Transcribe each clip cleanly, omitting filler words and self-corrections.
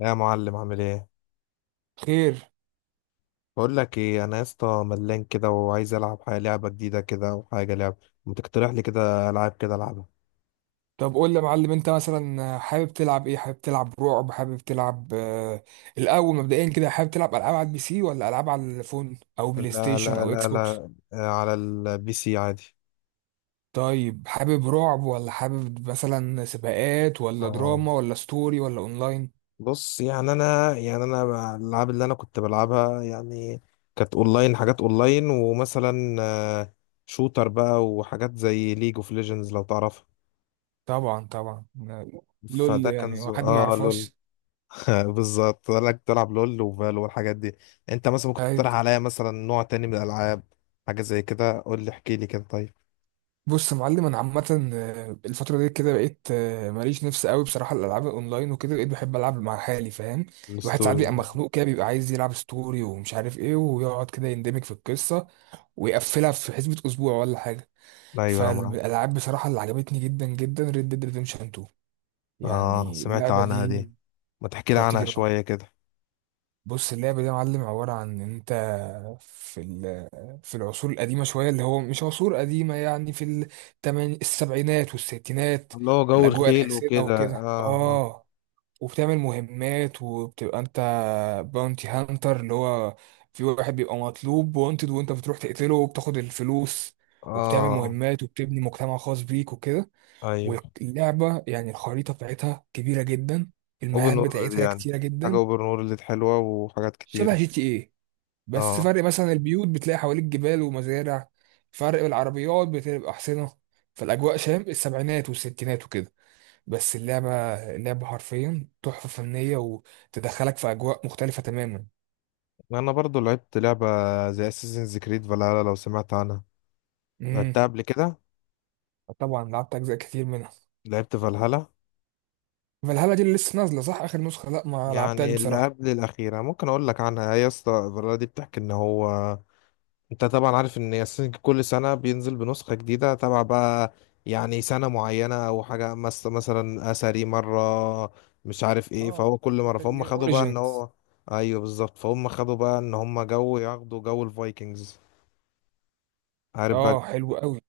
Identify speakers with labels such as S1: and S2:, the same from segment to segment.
S1: يا معلم، عامل ايه؟
S2: خير.
S1: بقول لك ايه، انا يا اسطى ملان كده وعايز العب حاجه، لعبه جديده كده وحاجه لعب. ما تقترح لي كده العاب كده العبها.
S2: طب قول لي يا معلم، انت مثلا حابب تلعب ايه؟ حابب تلعب رعب؟ حابب تلعب الاول مبدئيا كده حابب تلعب العاب على البي سي ولا العاب على الفون او بلاي
S1: لا
S2: ستيشن
S1: لا
S2: او اكس
S1: لا
S2: بوكس؟
S1: لا آه، على البي سي عادي.
S2: طيب، حابب رعب ولا حابب مثلا سباقات ولا
S1: اه،
S2: دراما ولا ستوري ولا اونلاين؟
S1: بص يعني انا الالعاب اللي انا كنت بلعبها يعني كانت اونلاين، حاجات اونلاين، ومثلا شوتر بقى وحاجات زي ليج اوف ليجندز لو تعرفها.
S2: طبعا طبعا. لول،
S1: فده كان
S2: يعني
S1: ز...
S2: هو حد ما
S1: اه لول.
S2: يعرفهاش؟
S1: بالظبط، قال لك تلعب لول وفالو والحاجات دي. انت مثلا ممكن
S2: طيب.
S1: تقترح عليا مثلا نوع تاني من الالعاب، حاجه زي كده؟ قول لي احكي لي كده. طيب
S2: بص يا معلم، انا عامه الفتره دي كده بقيت ماليش نفس قوي بصراحه الالعاب الاونلاين، وكده بقيت بحب العب مع حالي، فاهم؟ الواحد ساعات بيبقى
S1: الستوري.
S2: مخنوق كده، بيبقى عايز يلعب ستوري ومش عارف ايه، ويقعد كده يندمج في القصه ويقفلها في حسبه اسبوع ولا حاجه.
S1: ايوه انا معاك.
S2: فالالعاب بصراحه اللي عجبتني جدا جدا، ريد ديد ريديمشن 2.
S1: اه
S2: يعني
S1: سمعت
S2: اللعبه
S1: عنها
S2: دي
S1: دي، ما تحكي لي عنها
S2: خطيره.
S1: شويه كده.
S2: بص، اللعبة دي يا معلم عبارة عن إن أنت في ال- في العصور القديمة شوية، اللي هو مش عصور قديمة، يعني في التماني، السبعينات والستينات،
S1: اللي هو جو
S2: الأجواء
S1: الخيل
S2: الحسينة
S1: وكده،
S2: وكده
S1: اه.
S2: وبتعمل مهمات وبتبقى أنت باونتي هانتر، اللي هو في واحد بيبقى مطلوب وانتد، وأنت بتروح تقتله وبتاخد الفلوس،
S1: اه.
S2: وبتعمل
S1: اه
S2: مهمات وبتبني مجتمع خاص بيك وكده.
S1: ايوه.
S2: واللعبة يعني الخريطة بتاعتها كبيرة جدا،
S1: اوبن
S2: المهام
S1: وورلد
S2: بتاعتها
S1: يعني،
S2: كتيرة
S1: حاجه
S2: جدا.
S1: اوبن وورلد حلوه وحاجات
S2: شبه
S1: كتيره.
S2: جي تي ايه، بس
S1: اه،
S2: فرق مثلا البيوت بتلاقي حواليك جبال ومزارع، فرق العربيات بتبقى أحسنة، فالأجواء شام السبعينات والستينات وكده. بس اللعبة، اللعبة حرفيا تحفة فنية وتدخلك في أجواء مختلفة تماما.
S1: انا برضو لعبت لعبه زي اساسنز كريد فالهالا، لو سمعت عنها
S2: امم،
S1: لعبتها قبل كده.
S2: طبعا لعبت أجزاء كتير منها.
S1: لعبت فالهالا،
S2: فالهالا دي اللي لسه نازلة صح، آخر نسخة؟ لا، ما لعبتهاش
S1: يعني اللي
S2: بصراحة.
S1: قبل الأخيرة. ممكن أقول لك عنها، هي يا اسطى الفيلا دي بتحكي إن هو، أنت طبعا عارف إن ياسين كل سنة بينزل بنسخة جديدة تبع بقى يعني سنة معينة أو حاجة مثلا أثري مرة مش عارف إيه،
S2: اه،
S1: فهو كل مرة فهم خدوا بقى إن
S2: اوريجينز.
S1: هو، أيوه بالظبط، فهم خدوا بقى إن هم جو ياخدوا جو الفايكنجز، عارف بقى.
S2: اه حلو قوي.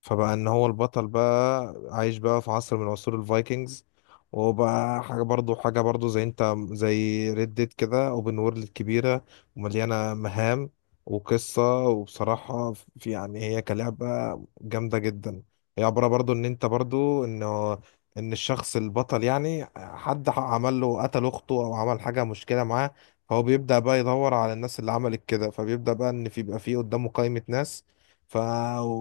S1: فبقى ان هو البطل بقى عايش بقى في عصر من عصور الفايكنجز، وبقى حاجة برضو زي انت زي ريد ديد كده، اوبن وورلد كبيرة ومليانة مهام وقصة. وبصراحة في يعني هي كلعبة جامدة جدا. هي عبارة برضو ان انت برضو انه، ان الشخص البطل يعني حد عمل له قتل اخته او عمل حاجة، مشكلة معاه، فهو بيبدأ بقى يدور على الناس اللي عملت كده. فبيبدأ بقى ان في، بيبقى في قدامه قائمة ناس، ف...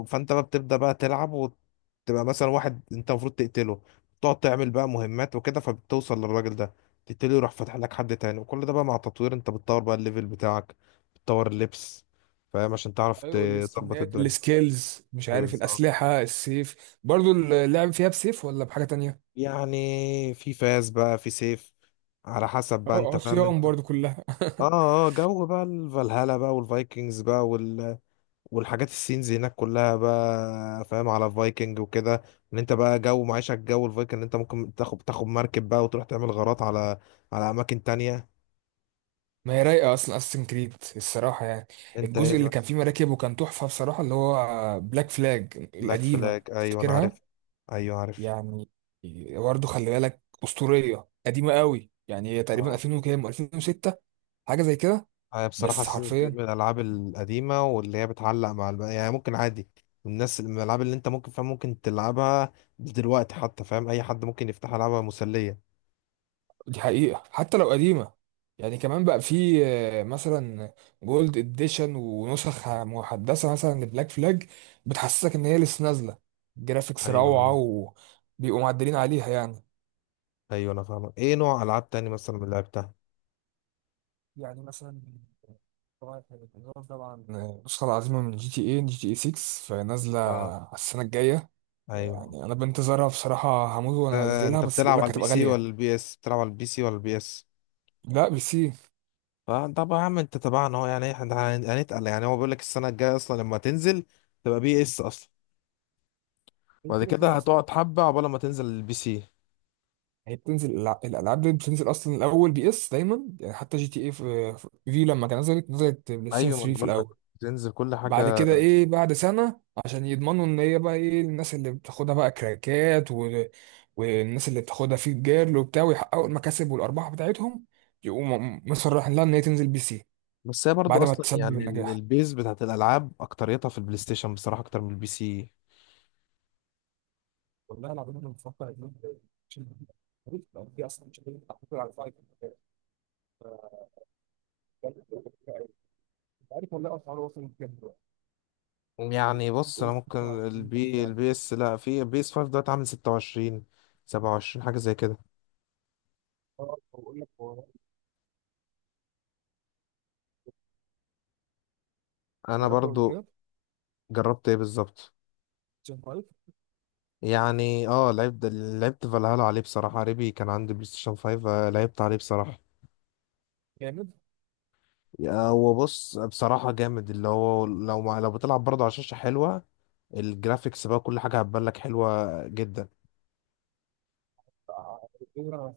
S1: فانت بقى بتبدأ بقى تلعب وتبقى مثلا واحد انت المفروض تقتله، تقعد تعمل بقى مهمات وكده، فبتوصل للراجل ده تقتله، يروح فاتح لك حد تاني. وكل ده بقى مع تطوير، انت بتطور بقى الليفل بتاعك، بتطور اللبس، فاهم، عشان تعرف
S2: ايوه
S1: تظبط
S2: السكنات،
S1: الدنيا.
S2: السكيلز، مش عارف،
S1: بالظبط،
S2: الأسلحة، السيف، برضو اللعب فيها بسيف ولا بحاجة تانية؟
S1: يعني في فاس بقى، في سيف، على حسب بقى
S2: اه،
S1: انت، فاهم
S2: عصيان
S1: انت.
S2: برضو كلها.
S1: اه اه. جو بقى الفالهالا بقى والفايكنجز بقى، والحاجات السينز هناك كلها بقى فاهم على فايكنج وكده، ان انت بقى جو معيشة الجو الفايكنج، ان انت ممكن تاخد مركب بقى وتروح تعمل غارات على على اماكن تانية.
S2: ما هي رايقه اصلا اساسن كريد الصراحه، يعني
S1: انت ايه
S2: الجزء اللي كان
S1: بس!
S2: فيه مراكب وكان تحفه بصراحه، اللي هو بلاك فلاج
S1: بلاك
S2: القديمه،
S1: فلاج، ايوه انا
S2: تفتكرها؟
S1: عارف. ايوه عارف.
S2: يعني برضو خلي بالك اسطوريه قديمه قوي، يعني هي تقريبا
S1: اه،
S2: 2000 وكام، 2006، حاجه زي كده.
S1: هي بصراحة
S2: بس
S1: سلسلة كانت
S2: حرفيا
S1: من الالعاب القديمة، واللي هي بتعلق مع يعني ممكن عادي الناس من الالعاب اللي انت ممكن، فاهم، ممكن تلعبها دلوقتي حتى، فاهم، اي حد ممكن يفتح العابها، مسلية.
S2: دي حقيقة حتى لو قديمة، يعني كمان بقى في مثلا جولد اديشن ونسخ محدثة مثلا لبلاك فلاج، بتحسسك ان هي لسه نازلة، جرافيكس روعة
S1: ايوه.
S2: وبيبقوا معدلين عليها يعني.
S1: ايوه انا فاهمك. ايه نوع العاب تاني مثلا من اللي لعبتها؟
S2: يعني مثلا، طبعا الإضافة، طبعا النسخة العظيمة من جي تي اي، جي تي اي 6، فنازلة
S1: اه،
S2: على السنة الجاية.
S1: ايوه.
S2: يعني انا بنتظرها بصراحة، هموت وانزلها،
S1: انت
S2: بس بيقول
S1: بتلعب على
S2: لك
S1: البي
S2: هتبقى
S1: سي
S2: غالية.
S1: ولا البي اس؟ بتلعب على البي سي ولا البي اس؟
S2: لا، بي سي.
S1: فطب يا عم انت تبعنا اهو، يعني احنا هنتقل، يعني هو بيقول لك السنه الجايه اصلا لما تنزل تبقى بي اس اصلا، بعد
S2: كده
S1: كده
S2: كده اصلا،
S1: هتقعد حبه عقبال ما تنزل البي سي.
S2: هي بتنزل الالعاب دي بتنزل اصلا الاول بي اس دايما، يعني حتى جي تي اي، في، في لما كان نزلت بلاي ستيشن
S1: ايوه، ما انا
S2: 3 في
S1: بقول لك
S2: الاول.
S1: تنزل كل حاجه.
S2: بعد كده ايه، بعد سنه، عشان يضمنوا ان هي بقى ايه، الناس اللي بتاخدها بقى كراكات والناس اللي بتاخدها في الجيرل وبتاع، ويحققوا المكاسب والارباح بتاعتهم، يقوموا مصرحين لها ان هي تنزل بي سي
S1: بس هي برضو
S2: بعد ما
S1: اصلا
S2: تسبب
S1: يعني
S2: النجاح.
S1: البيز بتاعت الالعاب اكتريتها في البلاي ستيشن بصراحه اكتر من البي سي. يعني بص انا ممكن، البي اس، لا، في البي اس 5 دلوقتي عامل 26 27، حاجه زي كده. انا برضو جربت ايه بالظبط، يعني اه، لعبت فالهالا عليه بصراحة، ريبي كان عندي بلاي ستيشن 5 لعبت عليه بصراحة. هو بص بصراحة جامد اللي هو، لو ما لو بتلعب برضه على شاشة حلوة، الجرافيكس بقى كل حاجة هتبان لك حلوة جدا.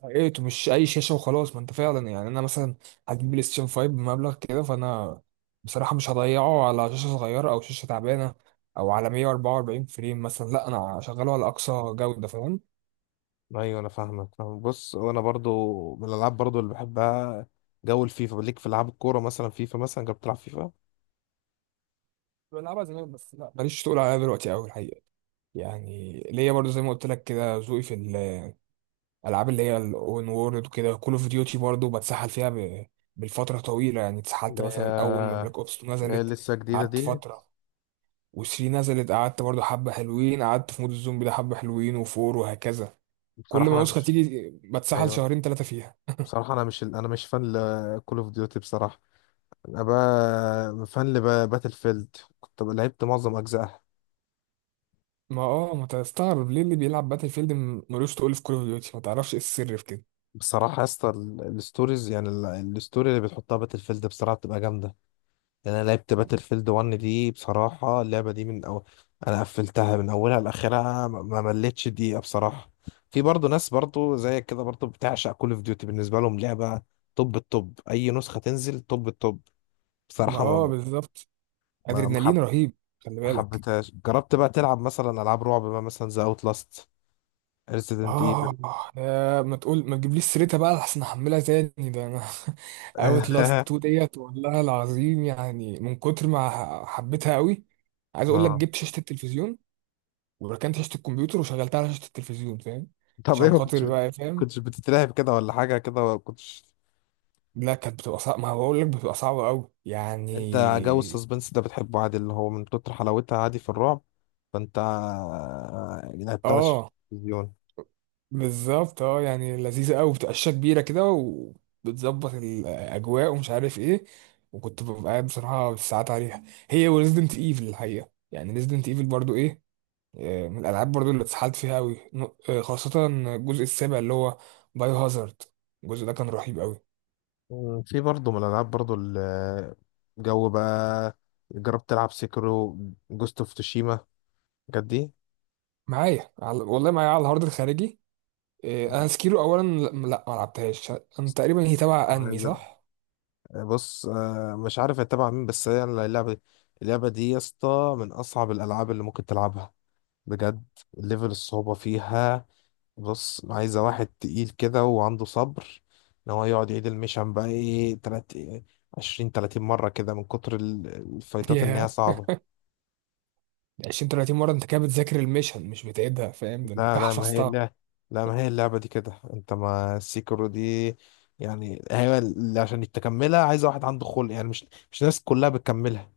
S2: ايه مش اي شاشه وخلاص؟ ما انت فعلا، يعني انا مثلا هجيب بلاي ستيشن 5 بمبلغ كده، فانا بصراحه مش هضيعه على شاشه صغيره او شاشه تعبانه، او على 144 فريم مثلا، لا انا هشغله على اقصى جوده، فاهم؟
S1: ايوه انا فاهمك، فاهم. بص وانا برضه من الالعاب برضه اللي بحبها جو الفيفا، ليك في العاب الكورة مثلا. فيفا مثلا، جربت تلعب فيفا؟
S2: بلعبها زمان بس، لا ماليش تقول عليها دلوقتي قوي الحقيقه. يعني ليا برضو زي ما قلت لك كده، ذوقي في الالعاب اللي هي الاون وورلد وكده. كول اوف ديوتي برضو بتسحل فيها بالفتره طويله، يعني
S1: اللي
S2: اتسحلت
S1: هي،
S2: مثلا اول ما بلاك اوبس
S1: اللي هي
S2: نزلت
S1: لسه جديدة
S2: قعدت
S1: دي.
S2: فتره، وثري نزلت قعدت برضو حبة حلوين، قعدت في مود الزومبي ده حبة حلوين، وفور وهكذا. كل
S1: بصراحة
S2: ما
S1: انا
S2: نسخة
S1: مش،
S2: تيجي بتسحل
S1: ايوه
S2: شهرين ثلاثة فيها.
S1: بصراحة انا مش، انا مش فان لكول اوف ديوتي بصراحة. انا بقى فان لباتل فيلد، كنت بقى لعبت معظم اجزائها.
S2: ما ما تستغرب ليه اللي بيلعب باتل فيلد ملوش تقول في كول اوف ديوتي، ما تعرفش ايه السر في كده؟
S1: بصراحه يا اسطى الستوريز يعني الستوري اللي بتحطها باتل فيلد بصراحه بتبقى جامده. يعني انا لعبت باتل فيلد 1 دي بصراحه، اللعبه دي من انا قفلتها من اولها لاخرها، ما مليتش دقيقه بصراحه. في برضه ناس برضه زيك كده برضه بتعشق كول اوف ديوتي، بالنسبه لهم لعبه توب التوب، اي نسخه تنزل توب التوب.
S2: ما
S1: بصراحه
S2: بالظبط.
S1: ما ما حب...
S2: ادرينالين رهيب، خلي
S1: ما
S2: بالك.
S1: حبيتهاش. جربت بقى تلعب مثلا العاب رعب بقى مثلا زي اوت لاست، ريزيدنت؟
S2: اه يا ما تقول، ما تجيبليش سيرتها بقى، احسن احملها تاني، ده انا اوت لاست 2 ديت والله العظيم، يعني من كتر ما حبيتها قوي. عايز اقول لك،
S1: اه.
S2: جبت شاشة التلفزيون وركنت شاشة الكمبيوتر وشغلتها على شاشة التلفزيون، فاهم؟
S1: طب ايه،
S2: عشان
S1: ما
S2: خاطر بقى، فاهم؟
S1: كنتش بتترعب كده ولا حاجة، كده ولا كنتش؟
S2: لا كانت بتبقى صعبة، ما بقول لك بتبقى صعبة قوي
S1: يعني انت جو
S2: يعني.
S1: السسبنس ده بتحبه عادي، اللي هو من كتر حلاوتها عادي في الرعب. فانت لعبت على
S2: اه
S1: التلفزيون.
S2: بالظبط. اه يعني لذيذة قوي، بتبقى شاشة كبيرة كده وبتظبط الأجواء ومش عارف ايه، وكنت ببقى قاعد بصراحة بالساعات عليها. هي وريزدنت ايفل الحقيقة، يعني ريزدنت ايفل برضو ايه، من الألعاب برضو اللي اتسحلت فيها قوي، خاصة الجزء السابع اللي هو بايو هازارد. الجزء ده كان رهيب قوي.
S1: مم، في برضه من الألعاب برضه جو بقى، جربت تلعب سيكرو، جوست اوف توشيما، الحاجات دي؟
S2: معايا والله معايا على الهارد الخارجي. انا سكيرو اولا، لا لا، ما لعبتهاش. انا تقريبا هي تبع انمي، صح؟
S1: بص مش عارف اتبع مين، بس هي اللعبة دي، اللعبة دي يا اسطى من أصعب الألعاب اللي ممكن تلعبها بجد. ليفل الصعوبة فيها، بص عايزة واحد تقيل كده وعنده صبر ان هو يقعد يعيد المشن بقى ايه، تلات عشرين تلاتين مرة كده، من كتر الفايتات ان
S2: ياه،
S1: هي صعبة.
S2: 20 30 مره، انت كده بتذاكر المشن مش بتعيدها، فاهم؟ ده انت
S1: لا
S2: كده
S1: لا ما هي
S2: حفظتها.
S1: لا ما هي اللعبة دي كده انت، ما السيكرو دي يعني هي اللي عشان تكملها عايزة واحد عنده خلق، يعني مش، مش الناس كلها بتكملها.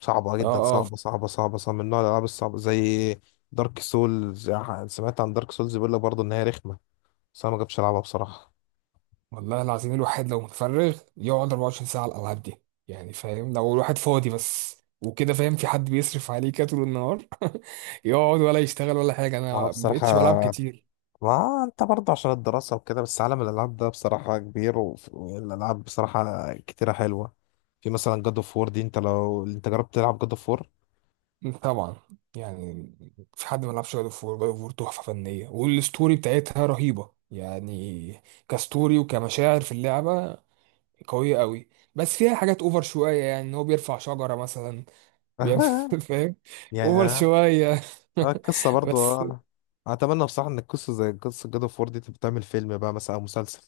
S1: صعبة
S2: اه
S1: جدا،
S2: اه.
S1: صعبة، من نوع الألعاب الصعبة زي دارك سولز. سمعت عن دارك سولز، بيقول لك برضه إن هي رخمة، بس أنا ما جبتش ألعبها بصراحة.
S2: والله العظيم الواحد لو متفرغ يقعد 24 ساعه على الالعاب دي، يعني فاهم لو الواحد فاضي بس وكده، فاهم، في حد بيصرف عليه كده طول النهار. يقعد ولا يشتغل ولا حاجه،
S1: ما
S2: انا
S1: هو
S2: ما بقتش بلعب
S1: بصراحة،
S2: كتير.
S1: ما انت برضه عشان الدراسة وكده، بس عالم الألعاب ده بصراحة كبير، والألعاب بصراحة كتيرة حلوة. في مثلا جاد اوف وور دي، انت لو جربت تلعب جاد اوف وور؟
S2: طبعا، يعني في حد ما لعبش جاد اوف وور؟ جاد اوف وور تحفه فنيه، والستوري بتاعتها رهيبه يعني، كستوري وكمشاعر في اللعبه قويه قوي. بس فيها حاجات اوفر شويه، يعني ان هو بيرفع شجره مثلا، بيعمل فاهم؟ اوفر
S1: يا،
S2: شويه.
S1: القصة برضه،
S2: بس
S1: آه. أتمنى بصراحة إن القصة زي قصة جاد اوف وور دي تبقى تعمل فيلم بقى مثلا أو مسلسل،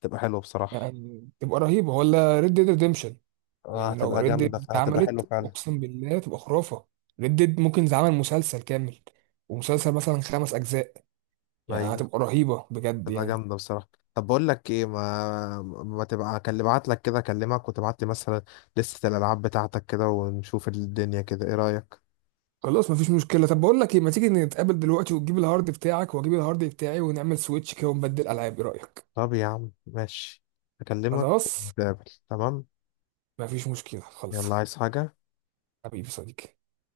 S1: تبقى حلوة بصراحة.
S2: يعني تبقى رهيبه ولا ريد ديد ريديمشن؟ يعني لو
S1: هتبقى
S2: ريد
S1: جامدة،
S2: ديد
S1: هتبقى حلوة
S2: اتعملت
S1: فعلا.
S2: اقسم بالله تبقى خرافه. ريد ديد ممكن يتعمل مسلسل كامل، ومسلسل مثلا خمس اجزاء، يعني
S1: أيوه،
S2: هتبقى رهيبه بجد
S1: تبقى
S2: يعني.
S1: جامدة بصراحة. طب بقول لك ايه، ما تبقى اكلم، ابعت لك كده، اكلمك وتبعت لي مثلا لستة الالعاب بتاعتك كده، ونشوف الدنيا كده، ايه رأيك؟
S2: خلاص مفيش مشكله. طب بقول لك ايه، ما تيجي نتقابل دلوقتي وتجيب الهارد بتاعك واجيب الهارد بتاعي ونعمل سويتش كده ونبدل العاب، ايه رايك؟
S1: طب يا عم ماشي، اكلمك
S2: خلاص،
S1: ونتقابل. تمام.
S2: مفيش مشكله، خلص.
S1: يلا، عايز حاجة؟
S2: حبيبي صديقي.